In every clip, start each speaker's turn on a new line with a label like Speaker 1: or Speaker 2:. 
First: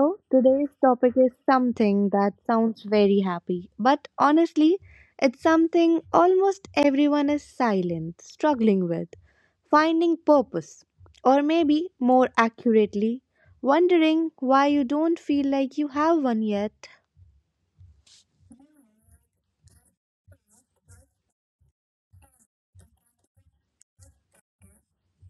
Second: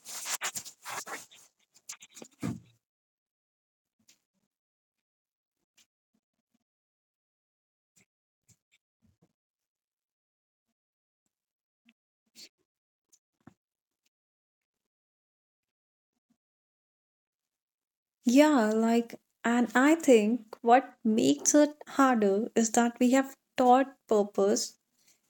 Speaker 1: So, today's topic is something that sounds very happy, but honestly, it's something almost everyone is silent, struggling with, finding purpose, or maybe more accurately, wondering why you don't feel like you have one yet.
Speaker 2: Yeah, like, and I think what makes it harder is that we have taught purpose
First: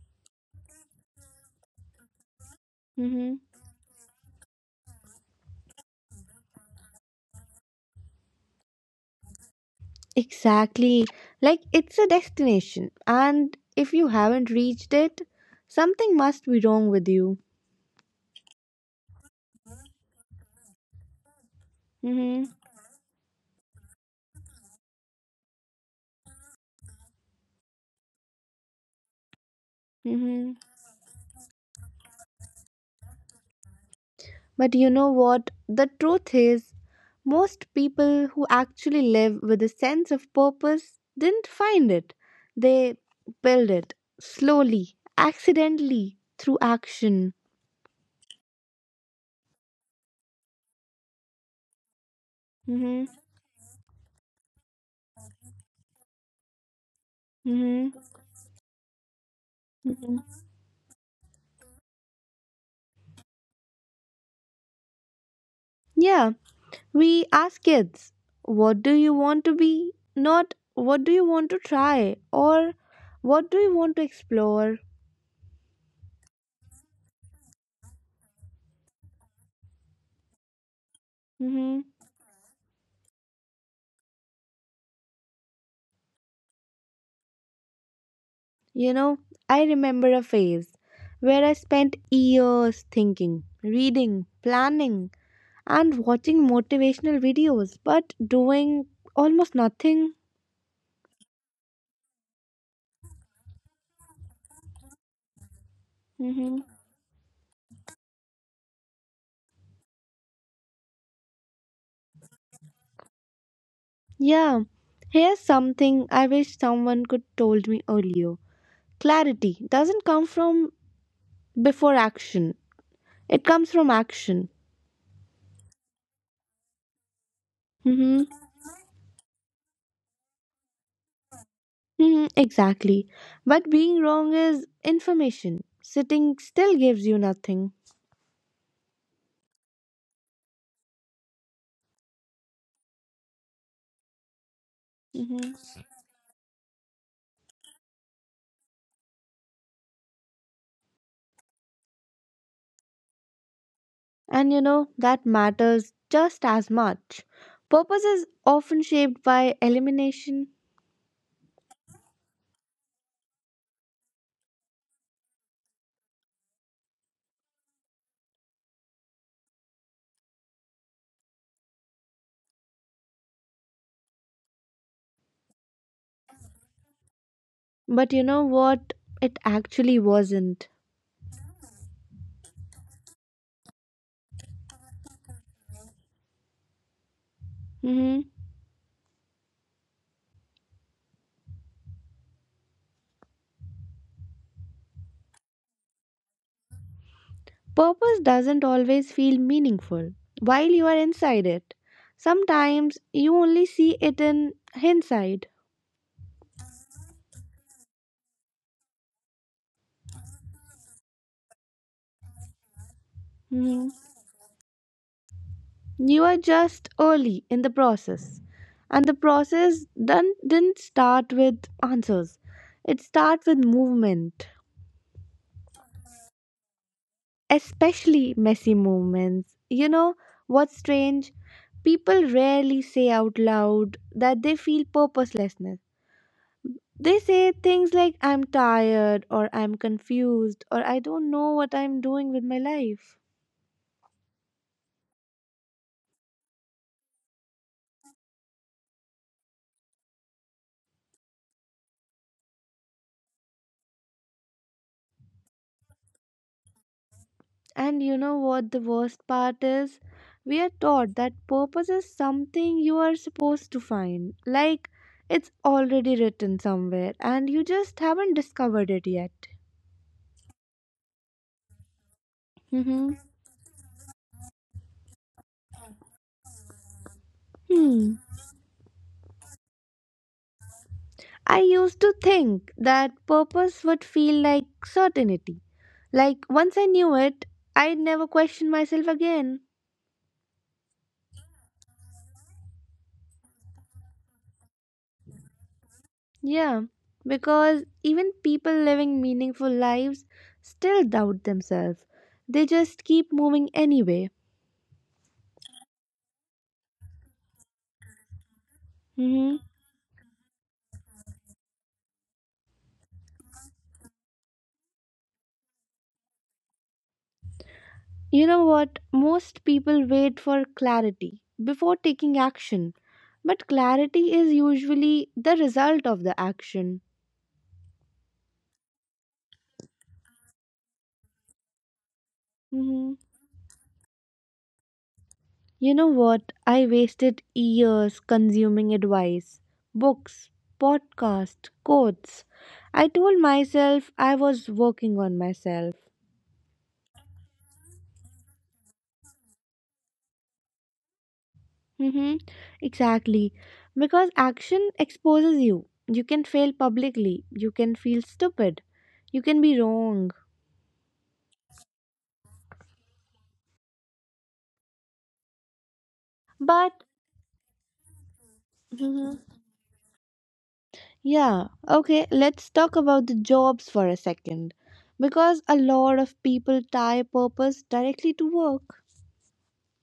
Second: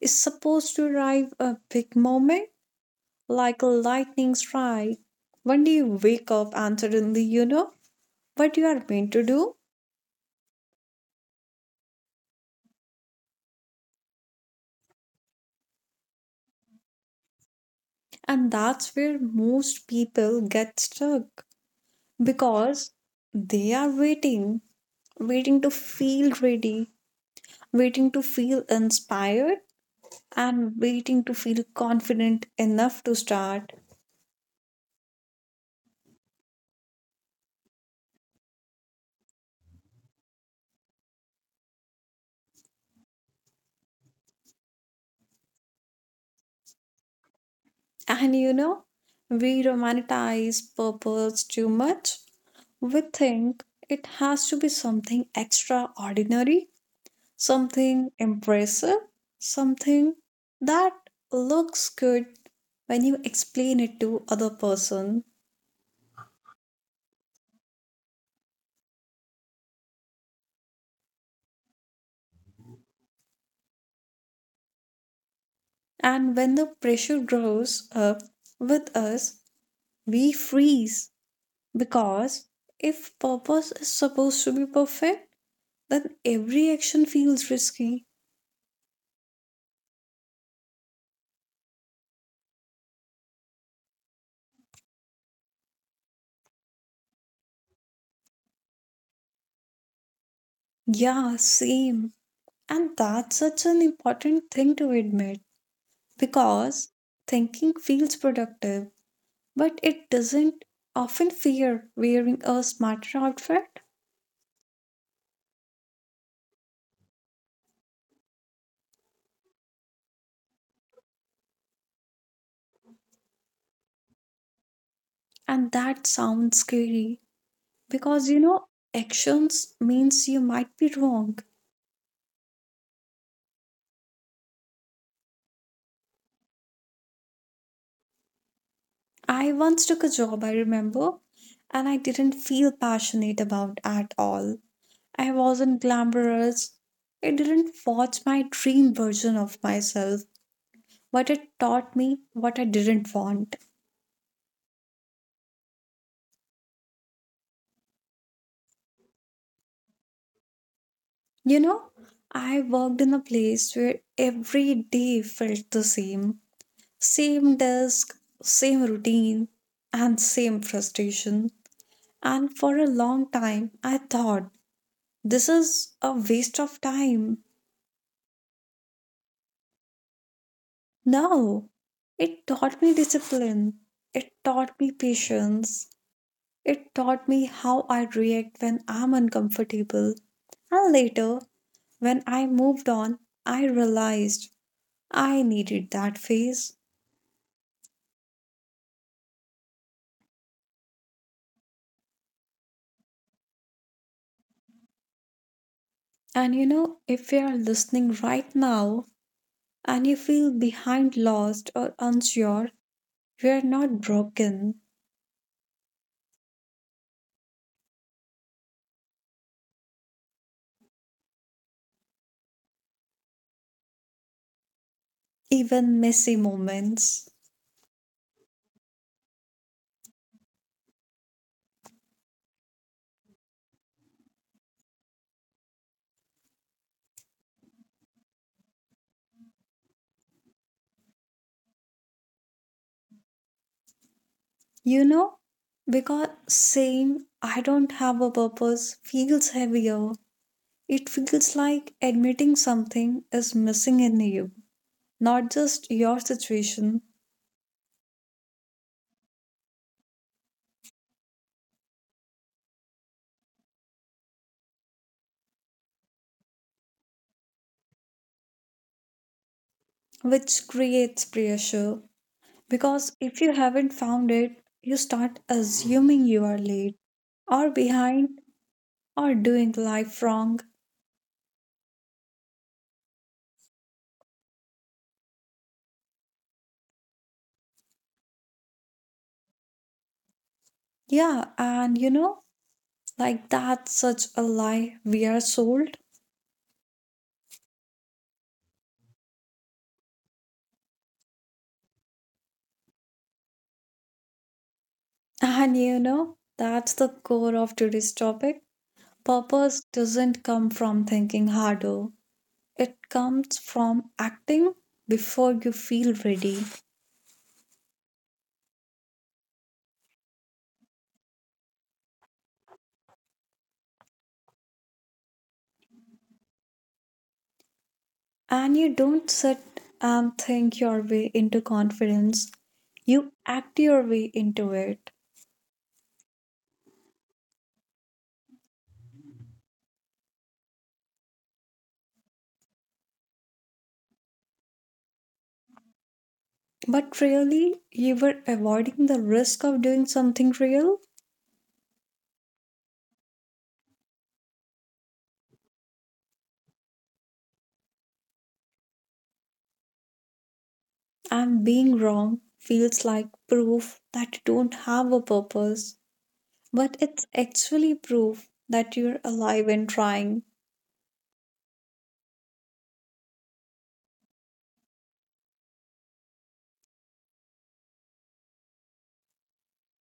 Speaker 2: is supposed to arrive a big moment,
Speaker 1: Hmm.
Speaker 2: like a lightning strike. When do you wake up and suddenly you know what you are meant to do?
Speaker 1: Exactly. Like it's a destination, and if you haven't reached it, something must be wrong with you.
Speaker 2: And that's where most people get stuck
Speaker 1: Mhm.
Speaker 2: because they are waiting, waiting to feel ready, waiting to feel inspired,
Speaker 1: Mhm.
Speaker 2: and waiting to feel confident enough to start.
Speaker 1: But you know what? The truth is, most people who actually live with a sense of purpose didn't find it. They build it slowly, accidentally, through action.
Speaker 2: And you know, we romanticize purpose too much. We
Speaker 1: hmm
Speaker 2: think it has to be something extraordinary,
Speaker 1: hmm
Speaker 2: something impressive, something
Speaker 1: hmm
Speaker 2: that looks good when you explain it to other person.
Speaker 1: Yeah, we ask kids, what do you want to be? Not what do you want to try or what do you want to explore?
Speaker 2: And when the pressure grows up with us, we freeze because if purpose is supposed to be perfect, then every action feels risky.
Speaker 1: You know, I remember a phase where I spent years thinking, reading, planning, and watching motivational videos, but doing almost nothing.
Speaker 2: Yeah, same. And that's such an important thing to admit
Speaker 1: hmm
Speaker 2: because thinking feels productive, but it doesn't often fear wearing a smarter outfit.
Speaker 1: Yeah, here's something I wish someone could told me earlier. Clarity doesn't come from before action. It comes from action.
Speaker 2: And that sounds scary because you
Speaker 1: Hmm.
Speaker 2: know, actions means you might be wrong.
Speaker 1: Hmm. Exactly. But being wrong is information. Sitting still gives you nothing.
Speaker 2: I once took a job, I remember, and I didn't feel passionate about at all. I wasn't glamorous. It didn't forge my dream version of myself, but it taught me what I didn't want.
Speaker 1: And you know, that matters just as much. Purpose is often shaped by elimination,
Speaker 2: You know, I worked in a place where every day felt the same, same desk, same routine, and same frustration. And for a long time, I thought this is a waste of time.
Speaker 1: but you know what? It actually wasn't.
Speaker 2: No, it taught me discipline, it taught me patience, it taught me how I
Speaker 1: hmm
Speaker 2: react when I'm uncomfortable. And later, when I moved on, I realized I needed that phase.
Speaker 1: Purpose doesn't always feel meaningful while you are inside it. Sometimes you only see it in hindsight.
Speaker 2: And you know, if you are listening right now and you feel behind, lost, or unsure, you are
Speaker 1: Mhm.
Speaker 2: not broken,
Speaker 1: You are just early in the process. And the process done, didn't start with answers, it starts with movement.
Speaker 2: even messy moments.
Speaker 1: Especially messy moments. You know what's strange? People rarely say out loud that they feel purposelessness. They say things like, I'm tired, or I'm confused, or I don't know what I'm doing with my life.
Speaker 2: You know, because saying, I don't have a purpose feels heavier. It feels like admitting something is missing in you, not just your situation,
Speaker 1: And you know what the worst part is? We are taught that purpose is something you are supposed to find. Like, it's already written somewhere, and you just haven't discovered it yet.
Speaker 2: which creates pressure. Because if you haven't found it, you start assuming you are late or
Speaker 1: Mm-hmm.
Speaker 2: behind or doing life wrong.
Speaker 1: I used to think that purpose would feel like certainty. Like once I knew it, I'd never question myself again.
Speaker 2: Yeah, and you know, like that's such a lie we are sold.
Speaker 1: Yeah, because even people living meaningful lives still doubt themselves. They just keep moving anyway.
Speaker 2: And you know, that's the core of today's topic.
Speaker 1: hmm
Speaker 2: Purpose doesn't come from thinking harder, it comes from acting before you feel ready.
Speaker 1: You know what? Most people wait for clarity before taking action, but clarity is usually the result of the action.
Speaker 2: And you don't sit and think your way into confidence,
Speaker 1: Mm-hmm.
Speaker 2: you act your way into it.
Speaker 1: You know what? I wasted years consuming advice, books, podcasts, quotes. I told myself I was working on myself.
Speaker 2: But really, you were avoiding the risk of doing something real?
Speaker 1: Mm-hmm. Exactly. Because action exposes you. You can fail publicly. You can feel stupid. You can be wrong.
Speaker 2: I'm being wrong feels like proof that you don't have a purpose, but
Speaker 1: But
Speaker 2: it's actually proof that you're
Speaker 1: Mhm.
Speaker 2: alive and trying.
Speaker 1: Yeah, okay, let's talk about the jobs for a second. Because a lot of people tie purpose directly to work.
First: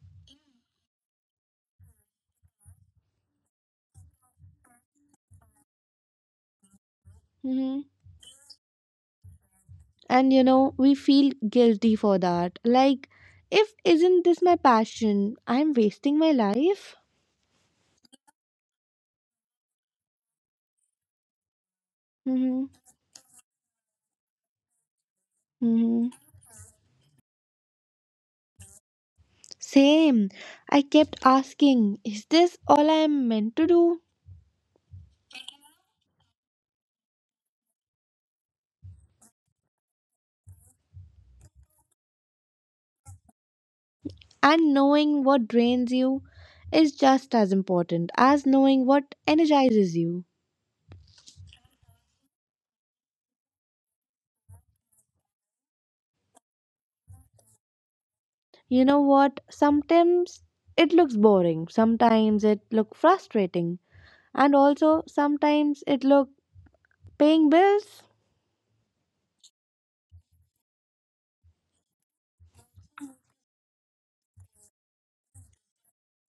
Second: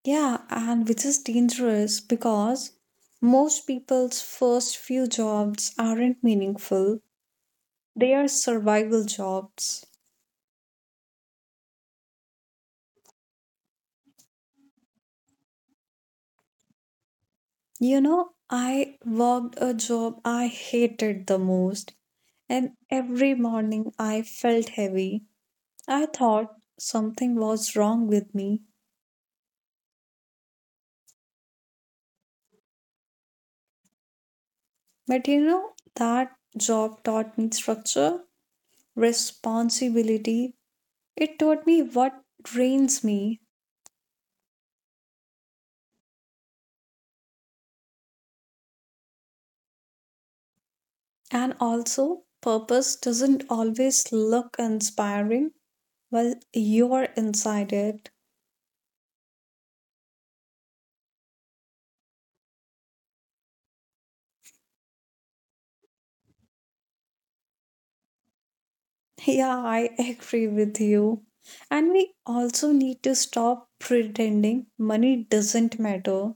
Speaker 2: Yeah, and which is dangerous because most people's first few jobs aren't meaningful, they are survival jobs.
Speaker 1: And you know, we feel guilty for that. Like, if isn't this my passion, I'm wasting my life.
Speaker 2: You know, I worked a job I hated the most,
Speaker 1: Mm-hmm.
Speaker 2: and every morning I felt heavy. I
Speaker 1: Mm-hmm.
Speaker 2: thought something was wrong with me.
Speaker 1: Same. I kept asking, is this all I am meant to do?
Speaker 2: But you know, that job taught me structure, responsibility. It taught me what drains me.
Speaker 1: And knowing what drains you is just as important as knowing what energizes you.
Speaker 2: And also, purpose doesn't always look inspiring while you're inside it.
Speaker 1: You know what? Sometimes it looks boring, sometimes it looks frustrating, and also sometimes it looks paying bills.
Speaker 2: Yeah, I agree with you. And we also need to stop pretending money doesn't matter.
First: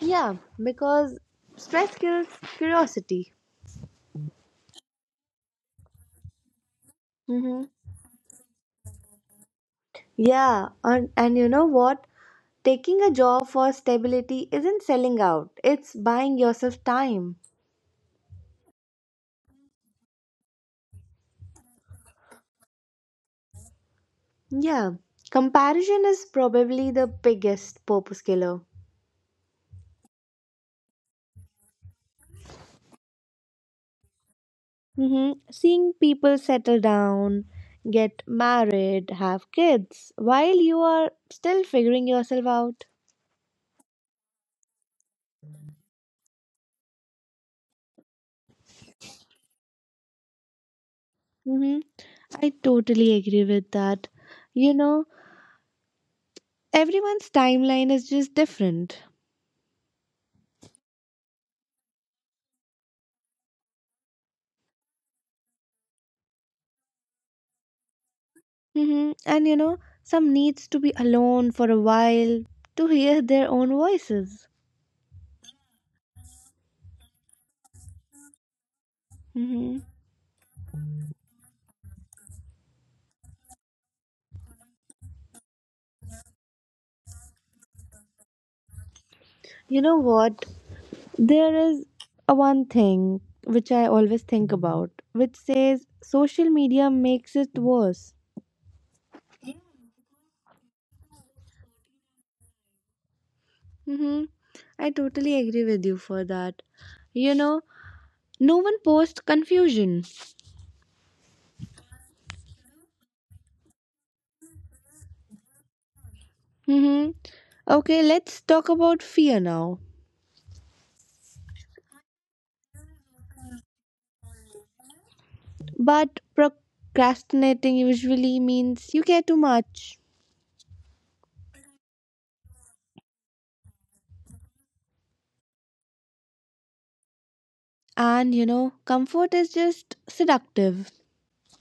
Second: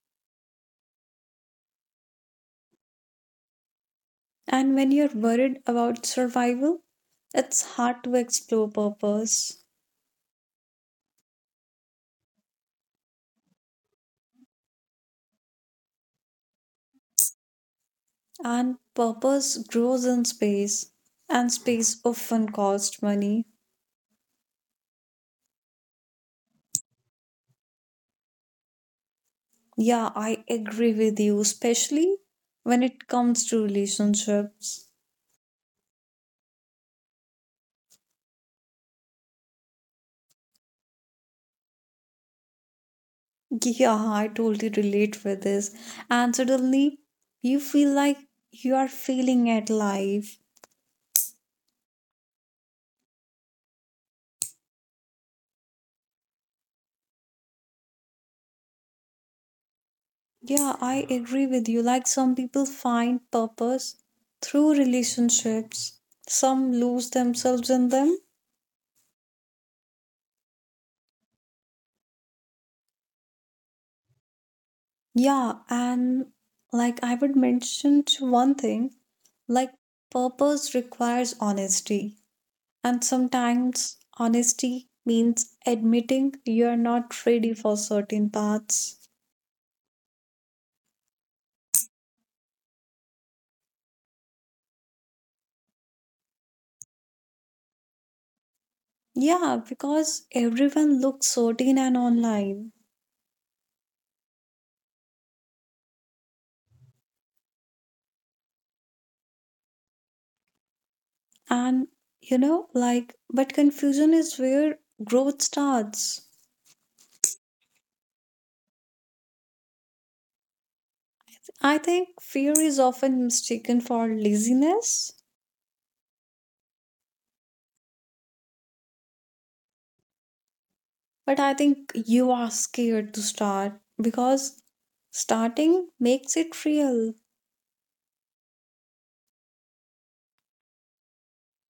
Speaker 1: Yeah, because stress kills curiosity.
Speaker 2: And when you're worried about survival,
Speaker 1: Mm-hmm.
Speaker 2: it's hard to explore purpose.
Speaker 1: Yeah, and you know what? Taking a job for stability isn't selling out, it's buying yourself time.
Speaker 2: And purpose grows in space, and space often costs money.
Speaker 1: Yeah, comparison is probably the biggest purpose killer.
Speaker 2: Yeah, I agree with you, especially when it comes to relationships.
Speaker 1: Mm-hmm. Seeing people settle down, get married, have kids while you are still figuring yourself out.
Speaker 2: Yeah, I totally relate with this. And suddenly, you feel like you are failing at life.
Speaker 1: Mm-hmm. I totally agree with that. You know, everyone's timeline is just different.
Speaker 2: Yeah, I agree with you. Like some people find purpose through relationships, some lose themselves in them.
Speaker 1: And you know, some needs to be alone for a while to hear their own voices.
Speaker 2: Yeah, and like I would mention to one thing. Like
Speaker 1: hmm
Speaker 2: purpose requires honesty, and sometimes honesty means admitting you are not ready for certain paths.
Speaker 1: You know what? There is a one thing which I always think about, which says social media makes it worse.
Speaker 2: Yeah, because everyone looks certain and online.
Speaker 1: hmm I totally agree with you for that. You know, no one posts confusion.
Speaker 2: And you know, like, but confusion is where growth starts.
Speaker 1: hmm Okay, let's talk about fear now.
Speaker 2: I think fear is often mistaken for laziness,
Speaker 1: But procrastinating usually means you care too much.
Speaker 2: but I think you are scared to start because starting makes it real.
Speaker 1: And you know, comfort is just seductive.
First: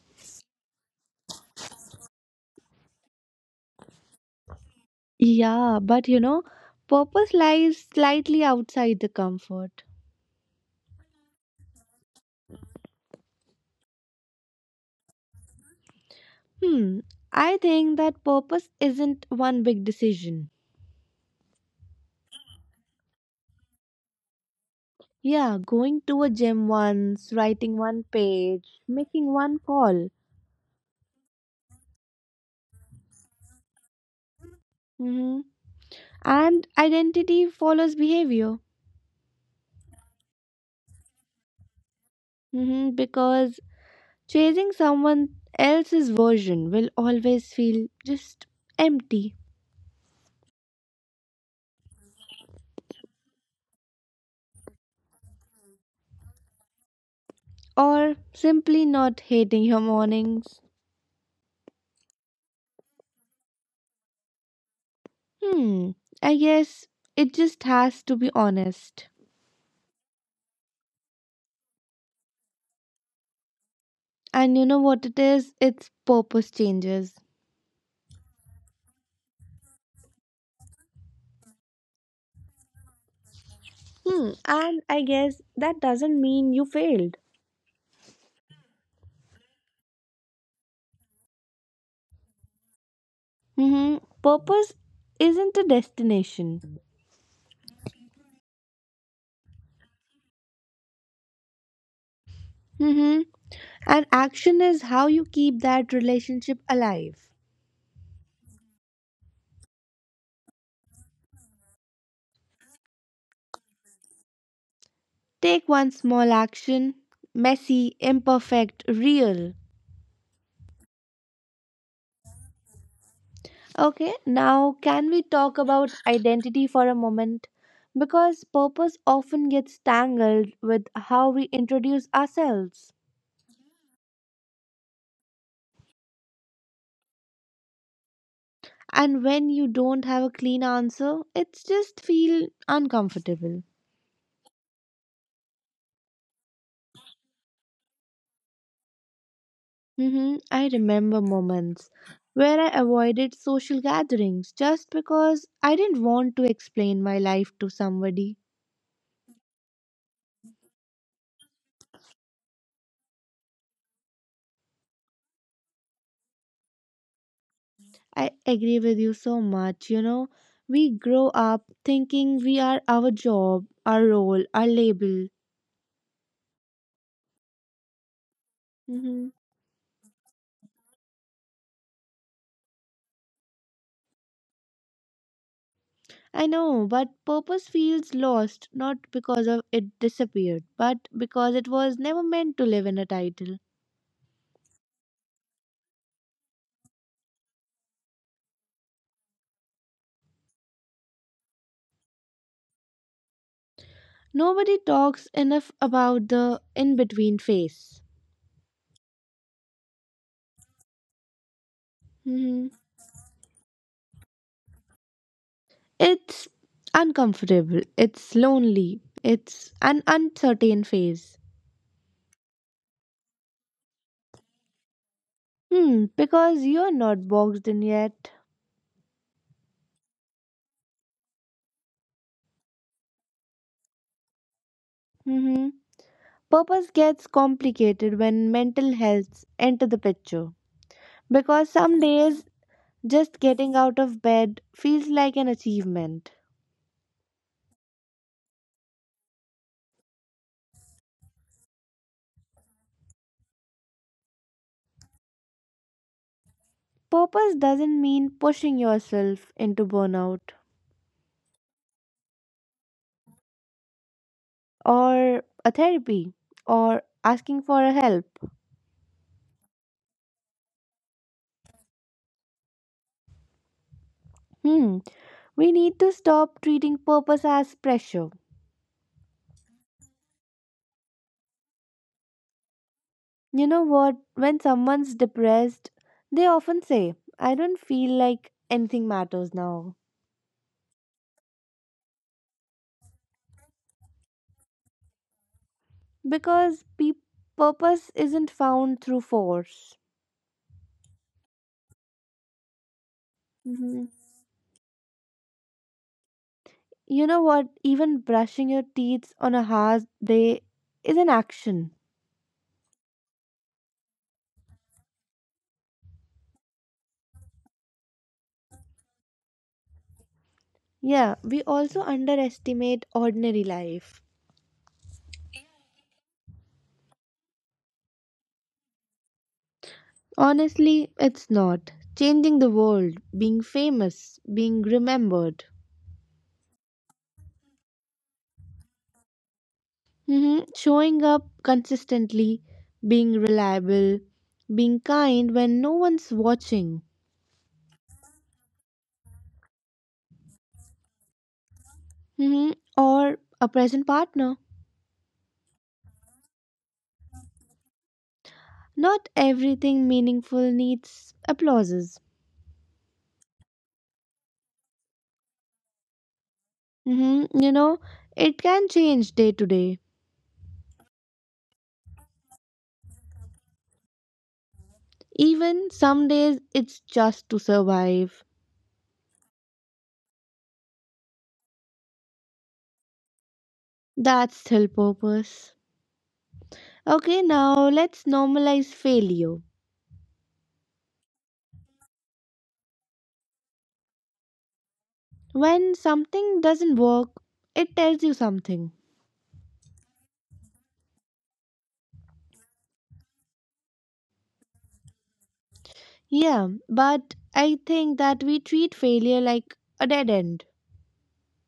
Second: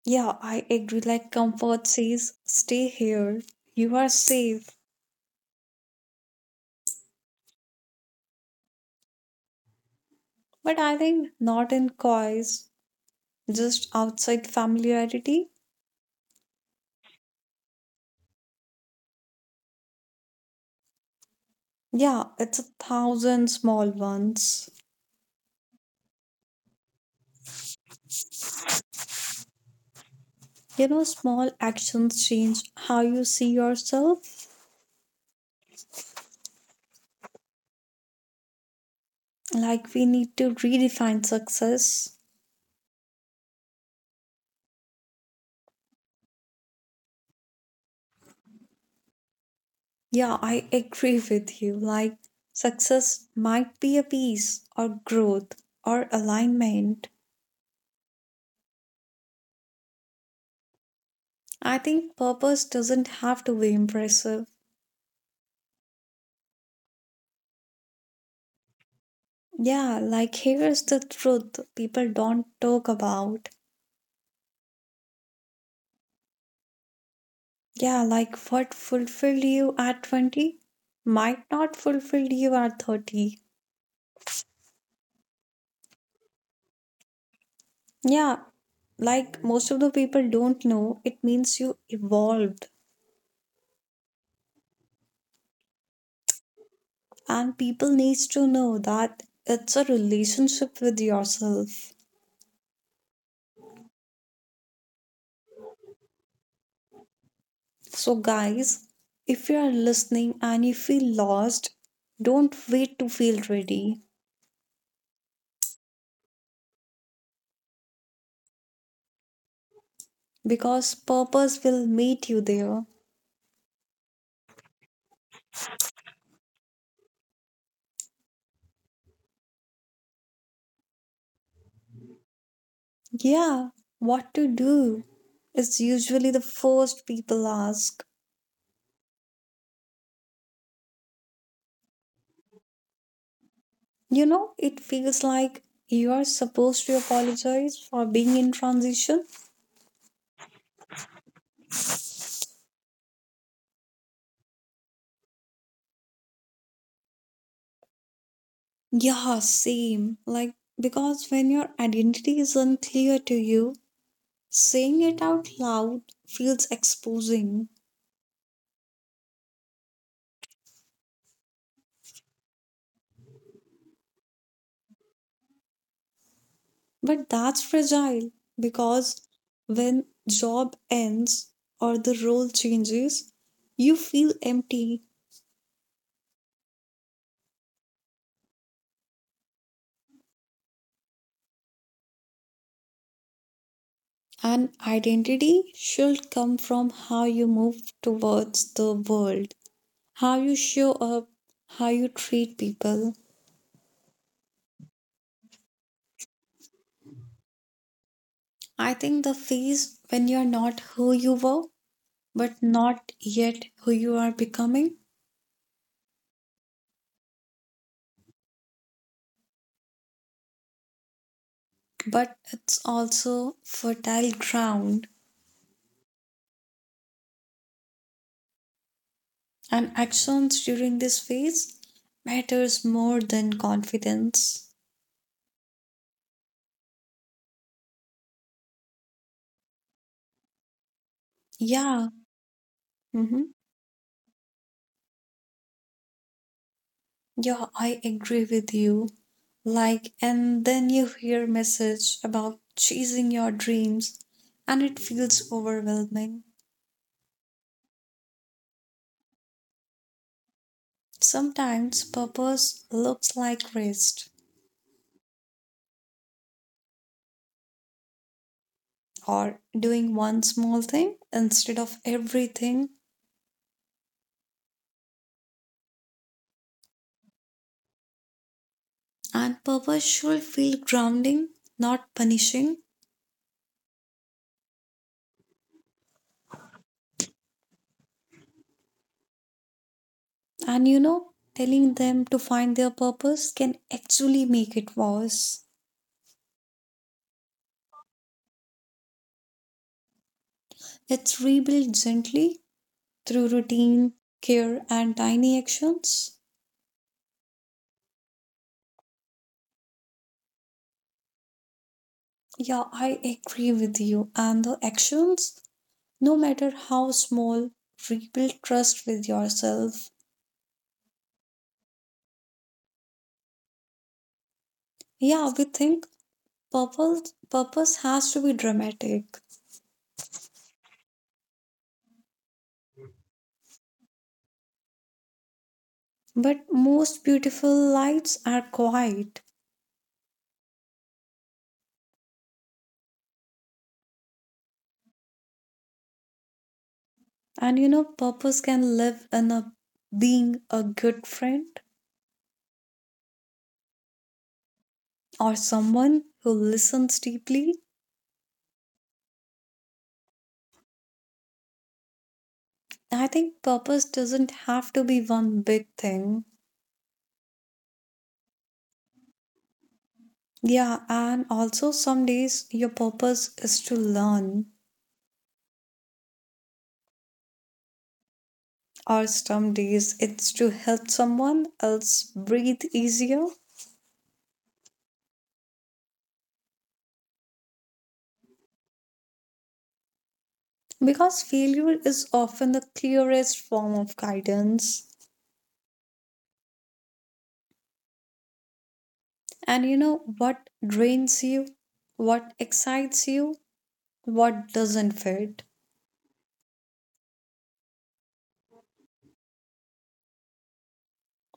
Speaker 2: Yeah, I agree. Like comfort says, stay here. You are safe.
Speaker 1: Yeah, but you know, purpose lies slightly outside the comfort.
Speaker 2: But I think not in coys, just outside familiarity.
Speaker 1: Hmm, I think that purpose isn't one big decision.
Speaker 2: Yeah, it's a thousand small ones.
Speaker 1: Yeah, going to a gym once, writing one page, making one call.
Speaker 2: You know, small actions change how you see yourself.
Speaker 1: Mm-hmm. And identity follows behavior.
Speaker 2: Like, we need to redefine success.
Speaker 1: Mm-hmm. Because chasing someone else's version will always feel just empty.
Speaker 2: Yeah, I agree with you. Like, success might be a peace or growth or alignment.
Speaker 1: Or simply not hating your mornings.
Speaker 2: I think purpose doesn't have to be impressive.
Speaker 1: Hmm, I guess it just has to be honest.
Speaker 2: Yeah, like here's the truth people don't talk about.
Speaker 1: And you know what it is? Its purpose changes.
Speaker 2: Yeah, like what fulfilled you at 20 might not fulfill you at 30.
Speaker 1: And I guess that doesn't mean you failed.
Speaker 2: Yeah, like most of the people don't know, it means you evolved.
Speaker 1: Mm-hmm. Purpose isn't a destination.
Speaker 2: And people needs to know that it's a relationship with yourself.
Speaker 1: Mm-hmm. And action is how you keep that relationship alive.
Speaker 2: So guys, if you are listening and you feel lost, don't wait to feel ready
Speaker 1: Take one small action, messy, imperfect, real.
Speaker 2: because purpose will meet you there.
Speaker 1: Okay, now can we talk about identity for a moment? Because purpose often gets tangled with how we introduce ourselves.
Speaker 2: Yeah, what to do is usually the first people ask.
Speaker 1: And when you don't have a clean answer, it's just feel uncomfortable.
Speaker 2: You know, it feels like you are supposed to apologize for being in transition.
Speaker 1: I remember moments where I avoided social gatherings just because I didn't want to explain my life to somebody.
Speaker 2: Yeah, same. Like, because when your identity is unclear to you, saying it out loud feels exposing.
Speaker 1: I agree with you so much. You know, we grow up thinking we are our job, our role, our label.
Speaker 2: But that's fragile because
Speaker 1: hmm
Speaker 2: when job ends or the role changes, you feel empty.
Speaker 1: I know, but purpose feels lost not because of it disappeared, but because it was never meant to live in a title.
Speaker 2: An identity should come from how you move towards the world, how you show up, how you treat people.
Speaker 1: Nobody talks enough about the in between phase.
Speaker 2: I think the phase when you're not who you were,
Speaker 1: hmm
Speaker 2: but not yet who you are becoming,
Speaker 1: It's uncomfortable, it's lonely, it's an uncertain phase.
Speaker 2: but it's also fertile ground.
Speaker 1: Because you're not boxed in yet.
Speaker 2: And actions during this phase matters more than confidence.
Speaker 1: hmm Purpose gets complicated when mental health enter the picture because some
Speaker 2: Yeah,
Speaker 1: days just
Speaker 2: hmm
Speaker 1: getting out of bed feels like an achievement.
Speaker 2: yeah, I agree with you. Like, and then you hear message about chasing your dreams and it feels overwhelming.
Speaker 1: Purpose doesn't mean pushing yourself into burnout
Speaker 2: Sometimes purpose looks like rest
Speaker 1: or a therapy or asking for a help.
Speaker 2: or doing one small thing instead of everything.
Speaker 1: Hmm, we need to stop treating purpose as pressure.
Speaker 2: And purpose should feel grounding, not punishing.
Speaker 1: You know what? When someone's depressed, they often say, I don't feel like anything matters now
Speaker 2: And you know, telling them to find their purpose can actually make it worse.
Speaker 1: because purpose isn't found through force.
Speaker 2: It's rebuilt gently through
Speaker 1: hmm
Speaker 2: routine, care, and tiny actions.
Speaker 1: You know what? Even brushing your teeth on a hard day is an action.
Speaker 2: Yeah, I agree with you. And the actions, no matter how small, rebuild trust with yourself.
Speaker 1: Yeah, we also underestimate ordinary life.
Speaker 2: Yeah, we think purpose has to be dramatic,
Speaker 1: Honestly, it's not. Changing the world, being famous, being remembered,
Speaker 2: but most beautiful lights are quiet.
Speaker 1: showing up consistently, being reliable, being kind when no one's watching,
Speaker 2: And you know, purpose can live in a being a good friend
Speaker 1: hmm or a present partner.
Speaker 2: or someone who listens deeply.
Speaker 1: Not everything meaningful needs applauses.
Speaker 2: I think purpose doesn't have to be one big thing.
Speaker 1: You know, it can change day to day.
Speaker 2: Yeah, and also some days your purpose is to learn
Speaker 1: Even some days it's just to survive.
Speaker 2: or some days it's to help someone else breathe easier
Speaker 1: That's still purpose. Okay, now let's normalize failure.
Speaker 2: because failure is often the clearest form of guidance.
Speaker 1: When something doesn't work, it tells you something.
Speaker 2: And you know what drains you, what excites you, what doesn't fit.
Speaker 1: Yeah, but I think that we treat failure like a dead end.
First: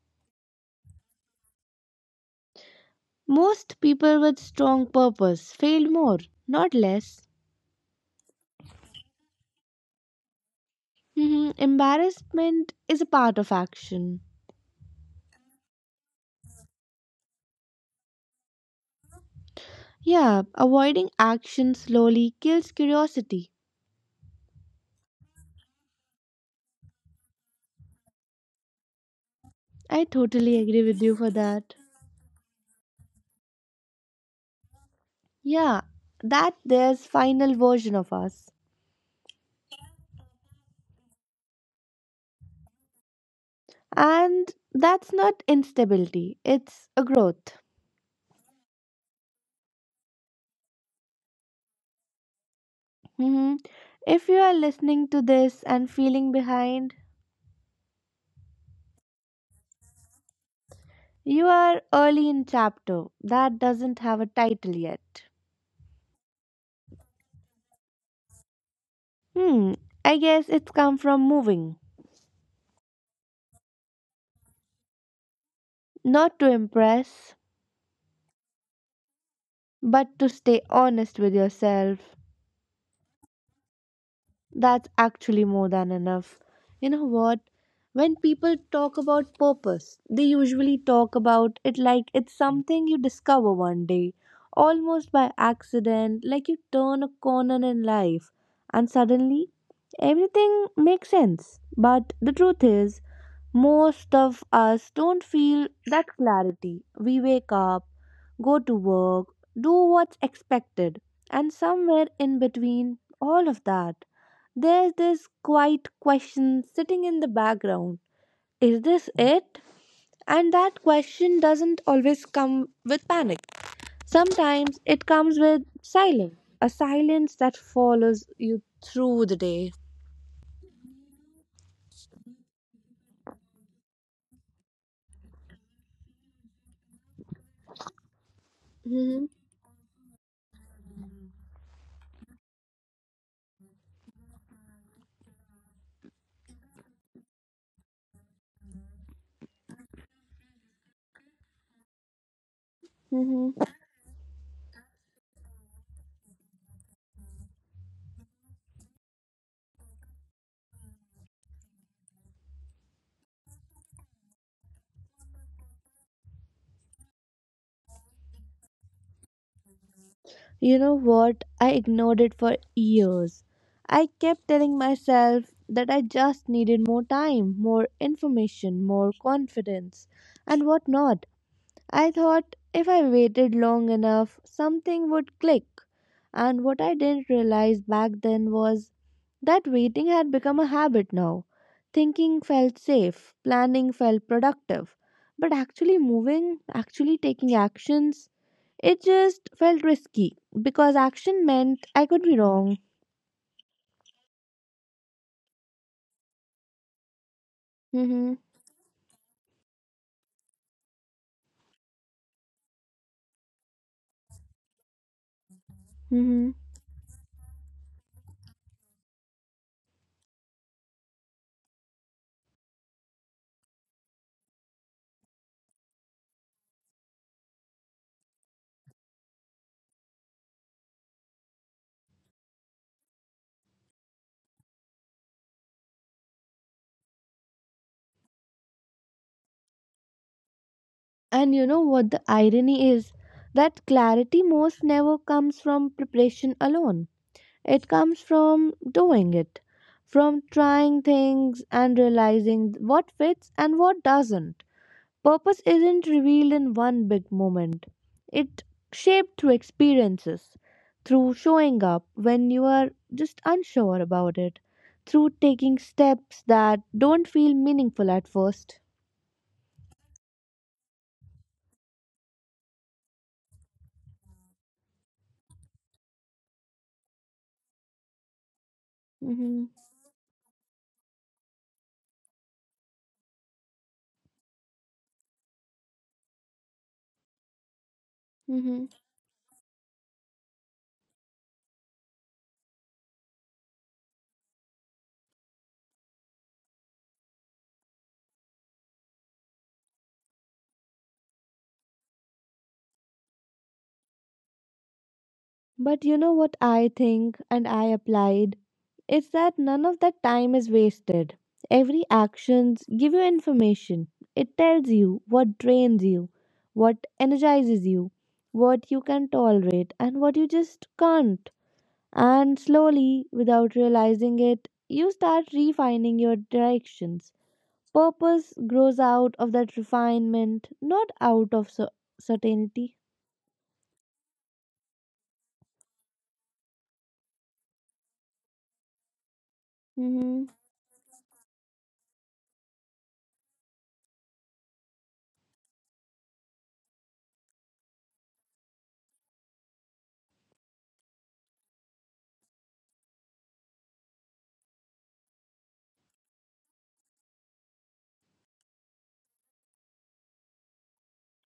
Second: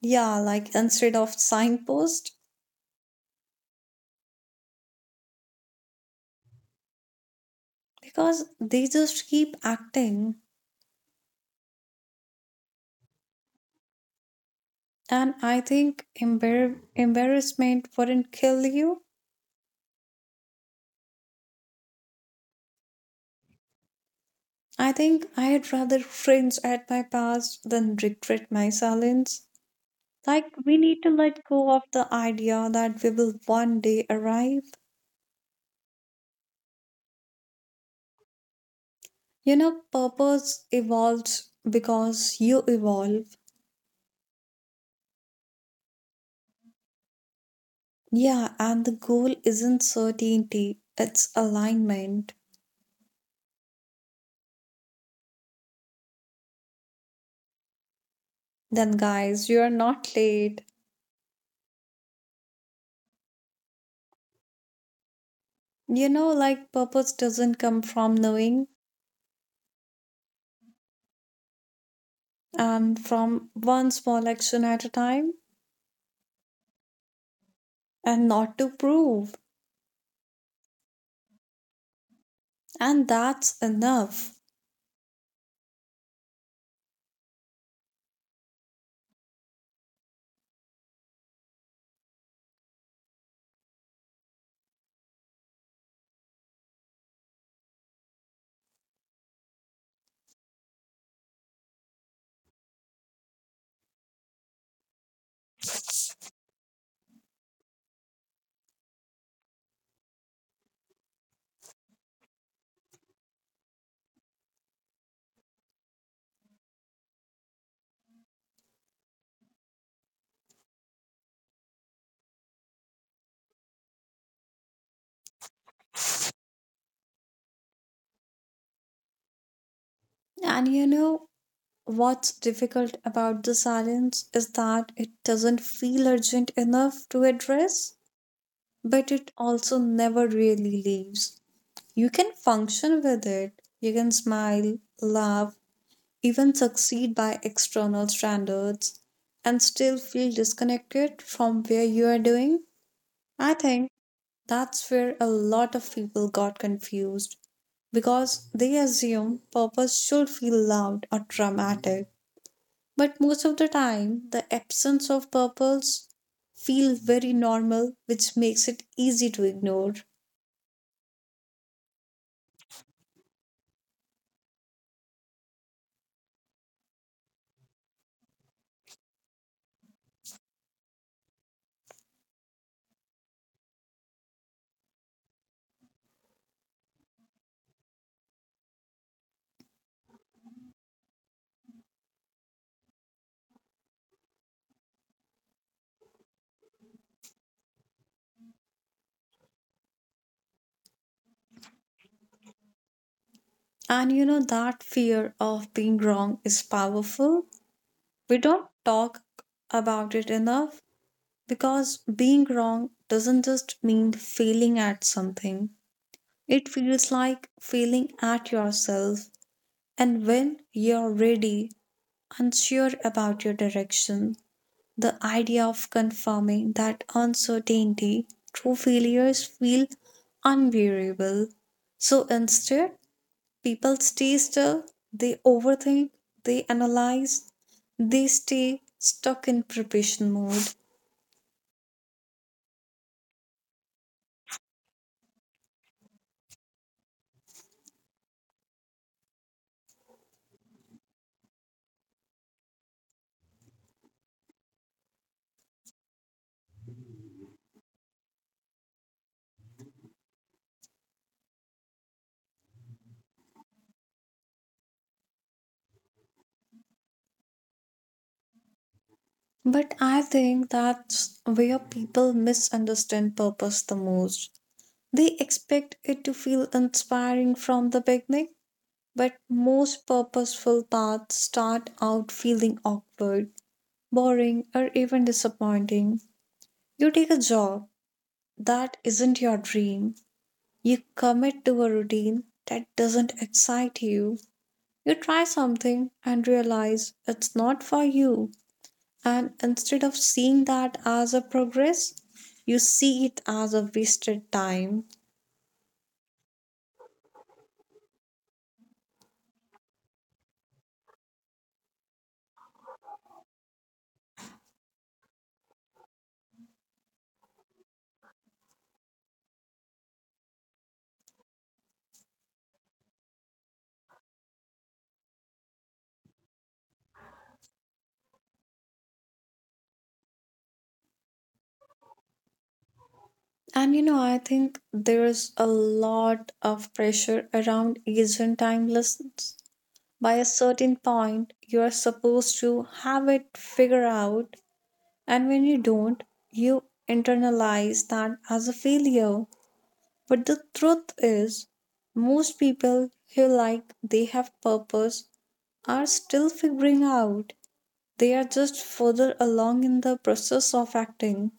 Speaker 2: Yeah, like instead of signpost,
Speaker 1: Most people with strong purpose fail more, not less.
Speaker 2: because they just keep acting.
Speaker 1: Embarrassment is a part of action.
Speaker 2: And I think embarrassment wouldn't kill you.
Speaker 1: Yeah, avoiding action slowly kills curiosity.
Speaker 2: I think I'd rather cringe at my past than regret my silence.
Speaker 1: I
Speaker 2: Like,
Speaker 1: totally
Speaker 2: we
Speaker 1: agree
Speaker 2: need
Speaker 1: with
Speaker 2: to
Speaker 1: you for
Speaker 2: let go
Speaker 1: that.
Speaker 2: of the idea that we will one day arrive.
Speaker 1: Yeah, that there's final version of us.
Speaker 2: You know, purpose evolves because you evolve.
Speaker 1: And that's not instability, it's a growth.
Speaker 2: Yeah, and the goal isn't certainty, it's alignment.
Speaker 1: hmm If you are listening to this and feeling behind,
Speaker 2: Then, guys, you are not late.
Speaker 1: you are early in chapter that doesn't have a title yet.
Speaker 2: You know, like, purpose doesn't come from knowing
Speaker 1: Hmm, I guess it's come from moving,
Speaker 2: and from one small action at a time
Speaker 1: not to impress,
Speaker 2: and not to prove.
Speaker 1: but to stay honest with yourself,
Speaker 2: And that's enough.
Speaker 1: that's actually more than enough. You know what? When people talk about purpose, they usually talk about it like it's something you discover one day, almost by accident, like you turn a corner in life and suddenly everything makes sense. But the truth is, most of us don't feel that clarity. We wake up, go to work, do what's expected, and somewhere in between all of that, there's this quiet question sitting in the background. Is this it? And that question doesn't always come with panic. Sometimes it comes with silence, a silence that follows you through the day.
Speaker 2: And you know, what's difficult about the silence is that it doesn't feel urgent enough to address, but
Speaker 1: hmm
Speaker 2: it also never really leaves. You can function with it, you can smile, laugh, even succeed by external standards, and still feel disconnected from where you are doing.
Speaker 1: hmm
Speaker 2: I think that's where a lot of people got confused because they assume purpose should feel loud or dramatic. But most of the time, the absence of purpose feels very normal, which makes it easy to ignore.
Speaker 1: You know what? I ignored it for years. I kept telling myself that I just needed more time, more information, more confidence, and whatnot. I thought if I waited long enough, something would click. And what I didn't realize back then was that waiting had become a habit now. Thinking felt safe, planning felt productive, but actually moving, actually taking actions, it just felt risky because action meant I could be wrong.
Speaker 2: And you know, that fear of being wrong is powerful. We
Speaker 1: hmm
Speaker 2: don't talk about it enough because being wrong doesn't just mean failing at something,
Speaker 1: hmm
Speaker 2: it feels like failing at yourself. And when you're ready, unsure about your direction, the idea of confirming that uncertainty through failures feel unbearable. So instead, people stay still, they overthink, they analyze, they stay stuck in preparation mode.
Speaker 1: And you know what the irony is? That clarity most never comes from preparation alone. It comes from doing it, from trying things and realizing what fits and what doesn't. Purpose isn't revealed in one big moment. It shaped through experiences, through showing up when you are just unsure about it, through taking steps that don't feel meaningful at first.
Speaker 2: But I think that's where people misunderstand purpose the most. They expect it to feel inspiring from the beginning, but
Speaker 1: Mm-hmm.
Speaker 2: most purposeful paths start out feeling awkward, boring, or even disappointing. You take a job that isn't your dream. You commit to a routine that doesn't excite you. You try something and realize it's not for you. And instead of seeing that as a progress, you see it as a wasted time.
Speaker 1: But you know what I think and I applied? It's that none of that time is wasted. Every actions give you information. It tells you what drains you, what energizes you, what you can tolerate and what you just can't. And slowly, without realizing it, you start refining your directions. Purpose grows out of that refinement, not out of certainty.
Speaker 2: And you know, I think there's a lot of pressure around Asian time lessons. By a
Speaker 1: Mhm.
Speaker 2: certain point, you are supposed to have it figured out. And when you don't, you internalize that as a failure. But the truth is, most people who like they have purpose are still figuring out. They are just further along in the process of acting.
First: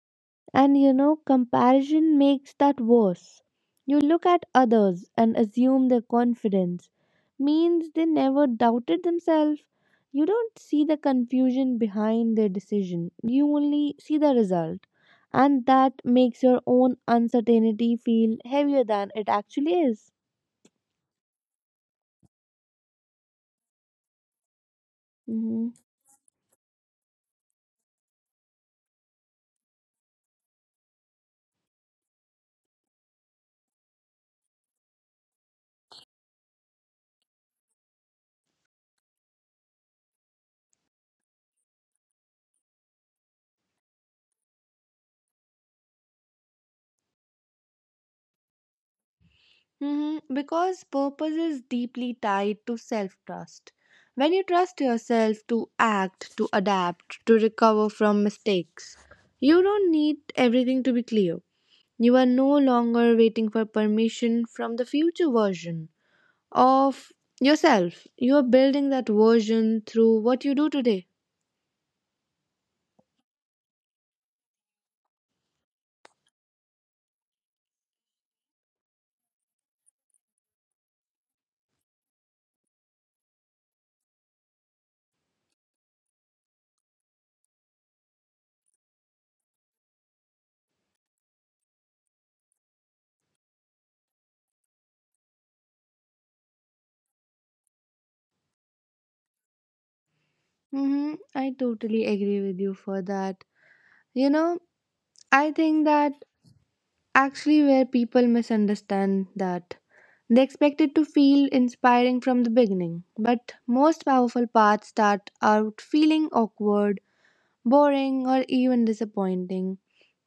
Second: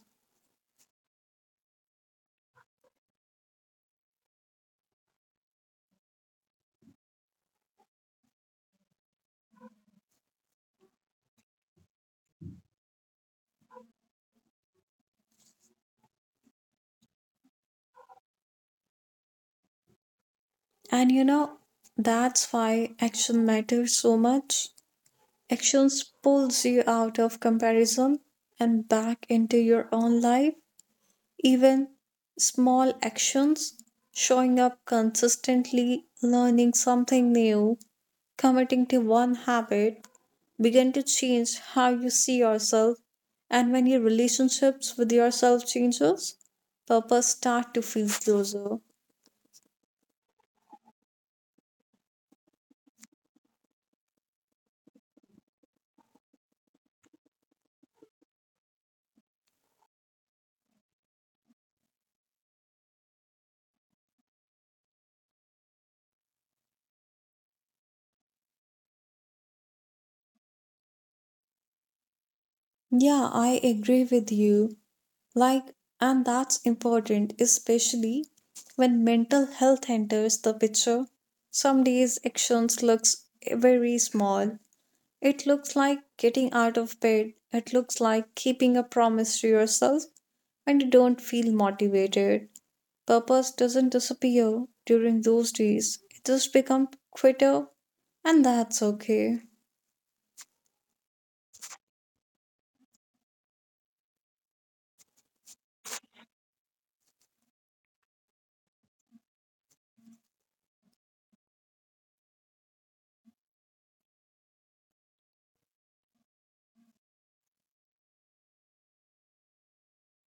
Speaker 1: And you know, comparison makes that worse. You look at others and assume their confidence means they never doubted themselves. You don't see the confusion behind their decision, you only see the result. And that makes your own uncertainty feel heavier than it actually is.
Speaker 2: And you know, that's why action matters so much.
Speaker 1: Mm-hmm.
Speaker 2: Actions pulls you out of comparison and back into your own life. Even small actions, showing up consistently, learning something new, committing to one habit, begin to change how you see yourself. And when your relationships with yourself changes, purpose start to feel closer.
Speaker 1: Because purpose is deeply tied to self trust. When you trust yourself to act, to adapt, to recover from mistakes, you don't need everything to be clear. You are no longer waiting for permission from the future version of yourself. You are building that version through what you do today.
Speaker 2: Yeah, I agree with you. Like, and that's important, especially when mental health enters the picture. Some days actions looks very small, it looks like getting out of bed. It looks like keeping a promise to yourself when you don't feel motivated. Purpose doesn't disappear during those days. It just becomes quitter and that's okay.
Speaker 1: Mm-hmm. I totally agree with you for that. You know, I think that actually where people misunderstand that. They expect it to feel inspiring from the beginning, but most powerful parts start out feeling awkward, boring, or even disappointing.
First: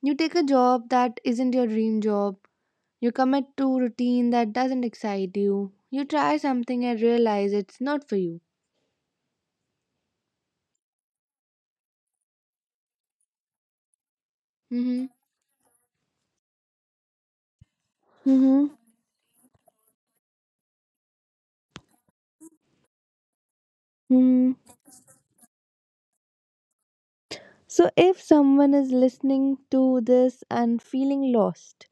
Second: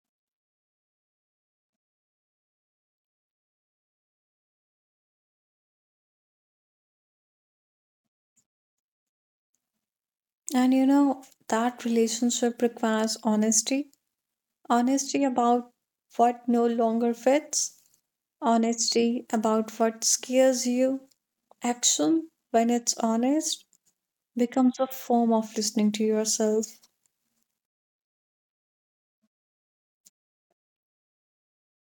Speaker 1: You take a job that isn't your dream job, you commit to routine that doesn't excite you, you try something and realize it's not for you.
Speaker 2: And you know, that relationship requires honesty.
Speaker 1: hmm
Speaker 2: Honesty about what no longer fits.
Speaker 1: Mm-hmm.
Speaker 2: Honesty about what scares you. Action, when it's honest,
Speaker 1: hmm
Speaker 2: becomes a form of listening to yourself.
Speaker 1: So, if someone is listening to this and feeling lost,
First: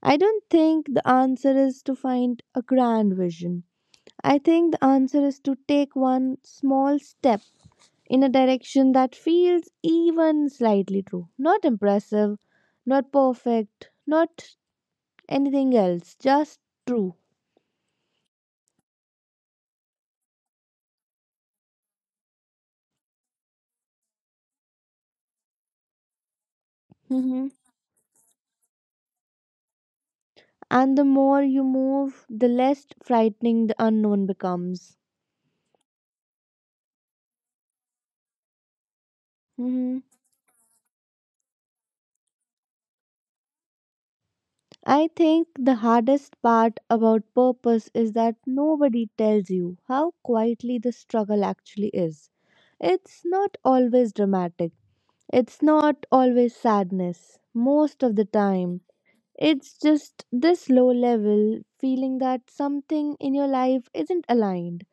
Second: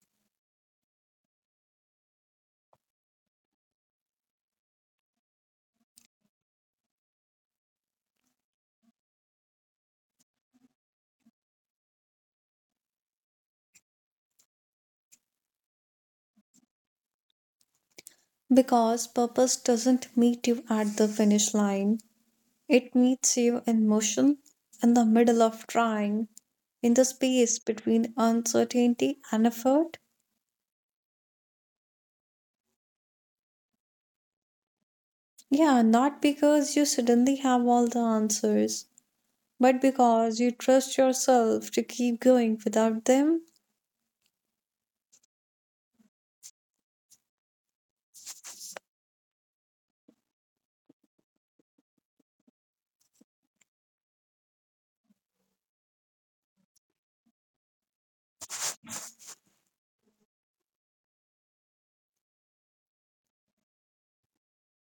Speaker 1: I don't think the answer is to find a grand vision. I think the answer is to take one small step in a direction that feels even slightly true. Not impressive, not perfect, not anything else, just true.
Speaker 2: Because purpose doesn't meet you at the finish line, it meets you in motion, in the middle of trying, in the
Speaker 1: hmm
Speaker 2: space between uncertainty and effort.
Speaker 1: And the more you move, the less frightening the unknown becomes.
Speaker 2: Yeah, not because you suddenly have all the answers, but
Speaker 1: hmm
Speaker 2: because you trust yourself to keep going without them.
Speaker 1: I think the hardest part about purpose is that nobody tells you how quietly the struggle actually is. It's not always dramatic, it's not always sadness. Most of the time, it's just this low level feeling that something in your life isn't aligned.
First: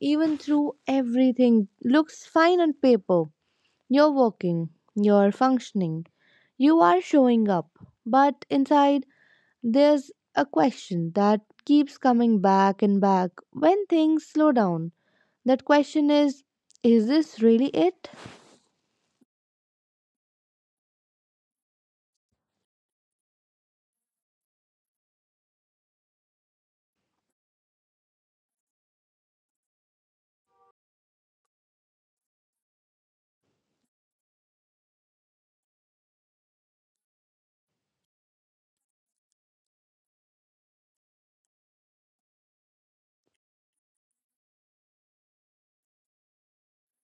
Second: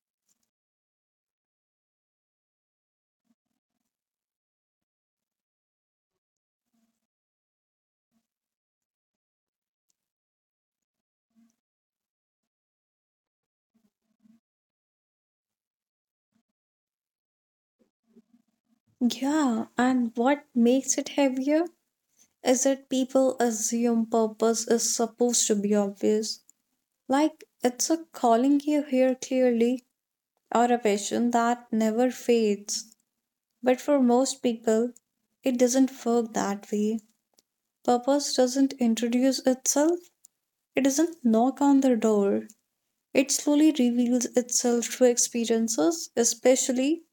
Speaker 1: Even through everything looks fine on paper. You're working, you're functioning, you are showing up, but inside, there's a question that keeps coming back and back when things slow down. That question is this really it?
Speaker 2: Yeah, and what makes it heavier is that people assume purpose is supposed to be obvious. Like it's a calling you here clearly or a passion that never fades. But for most people, it doesn't work that way. Purpose doesn't introduce itself, it doesn't knock on the door. It slowly reveals itself through experiences, especially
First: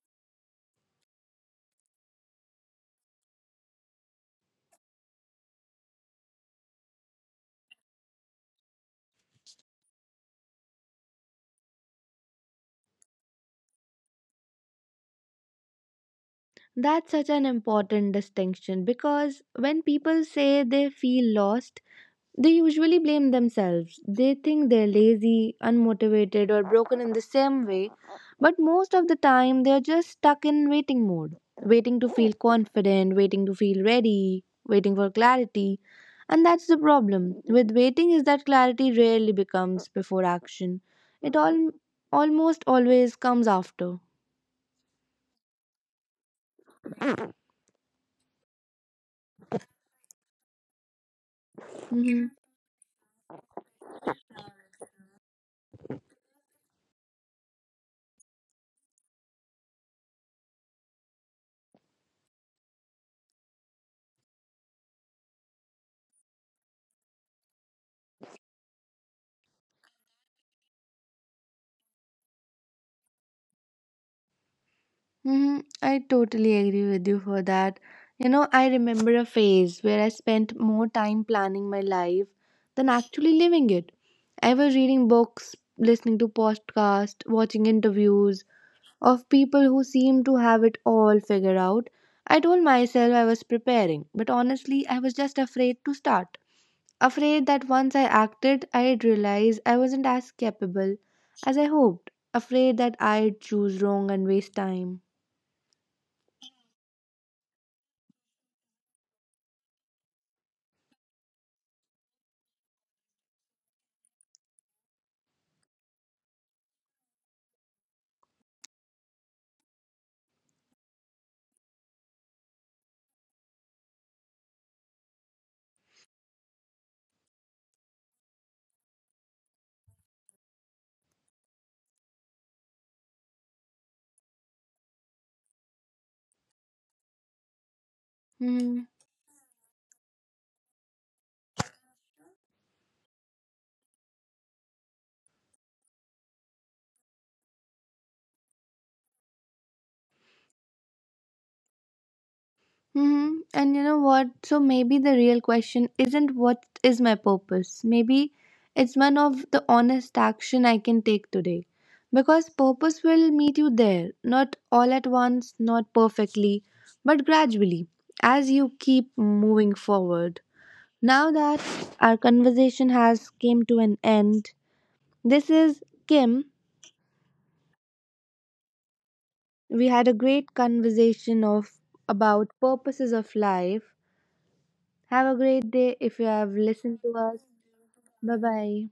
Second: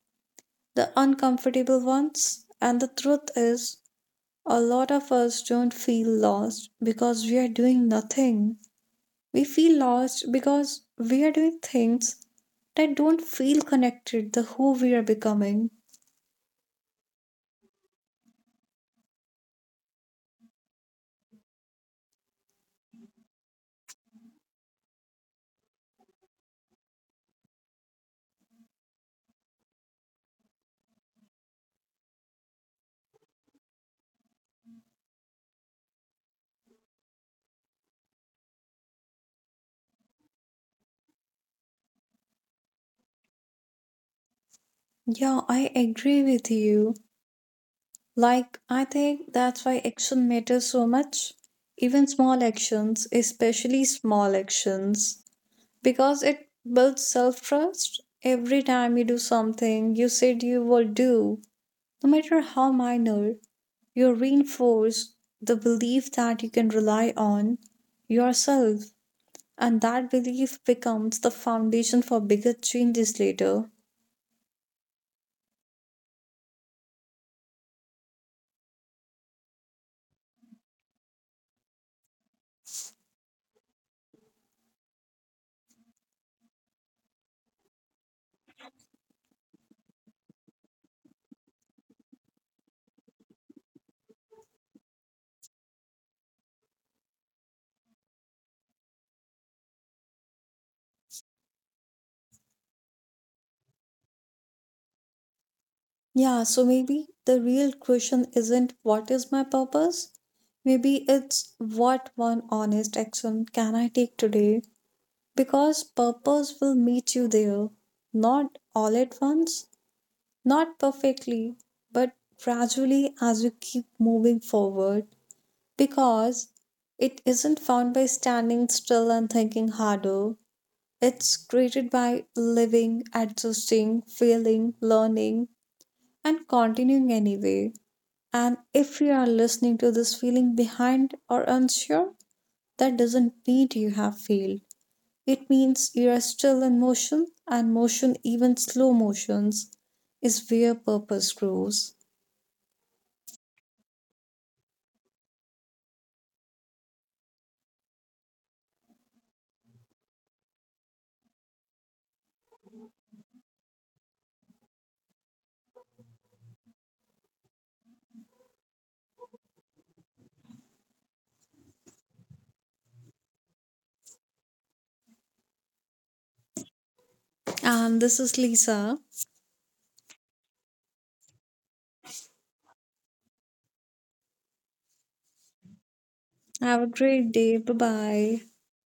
Speaker 2: the uncomfortable ones. And the truth is, a lot of us don't feel lost because we are doing nothing. We feel lost because we are doing things that don't feel connected to who we are becoming.
Speaker 1: That's such an important distinction because when people say they feel lost, they usually blame themselves. They think they're lazy, unmotivated, or broken in the same way, but most of the time they're just stuck in waiting mode, waiting to feel confident, waiting to feel ready, waiting for clarity. And that's the problem with waiting is that clarity rarely becomes before action. It all almost always comes after.
Speaker 2: Yeah, I agree with you. Like, I think that's why action matters so much. Even
Speaker 1: Mhm.
Speaker 2: small actions, especially small actions, because it builds self trust. Every time you do something you said you will do, no matter how minor, you reinforce the belief that you can rely on yourself, and that belief becomes the foundation for bigger changes later.
Speaker 1: Mm-hmm. I totally agree with you for that. You know, I remember a phase where I spent more time planning my life than actually living it. I was reading books, listening to podcasts, watching interviews of people who seemed to have it all figured out. I told myself I was preparing, but honestly, I was just afraid to start. Afraid that once I acted, I'd realize I wasn't as capable as I hoped. Afraid that I'd choose wrong and waste time.
Speaker 2: Yeah, so maybe the real question isn't what is my purpose? Maybe it's what one honest action can I take today? Because purpose will meet you there. Not all at once, not perfectly, but gradually as you keep moving forward. Because it isn't found by standing still and thinking harder. It's created by living, adjusting, failing, learning, and continuing anyway. And
Speaker 1: Hmm.
Speaker 2: if you are listening to this feeling behind or unsure, that doesn't mean you have failed. It means you are still in motion, and motion, even slow motions, is where purpose grows.
Speaker 1: hmm And you know what? So maybe the real question isn't what is my purpose. Maybe it's one of the honest action I can take today. Because purpose will meet you there, not all at once, not perfectly, but gradually, as you keep moving forward. Now that our conversation has came to an end, this is Kim.
Speaker 2: And this is Lisa.
Speaker 1: We had a great conversation of about purposes of life. Have a great day if you have
Speaker 2: Have a
Speaker 1: listened to
Speaker 2: great
Speaker 1: us.
Speaker 2: day. Bye
Speaker 1: Bye
Speaker 2: bye.
Speaker 1: bye.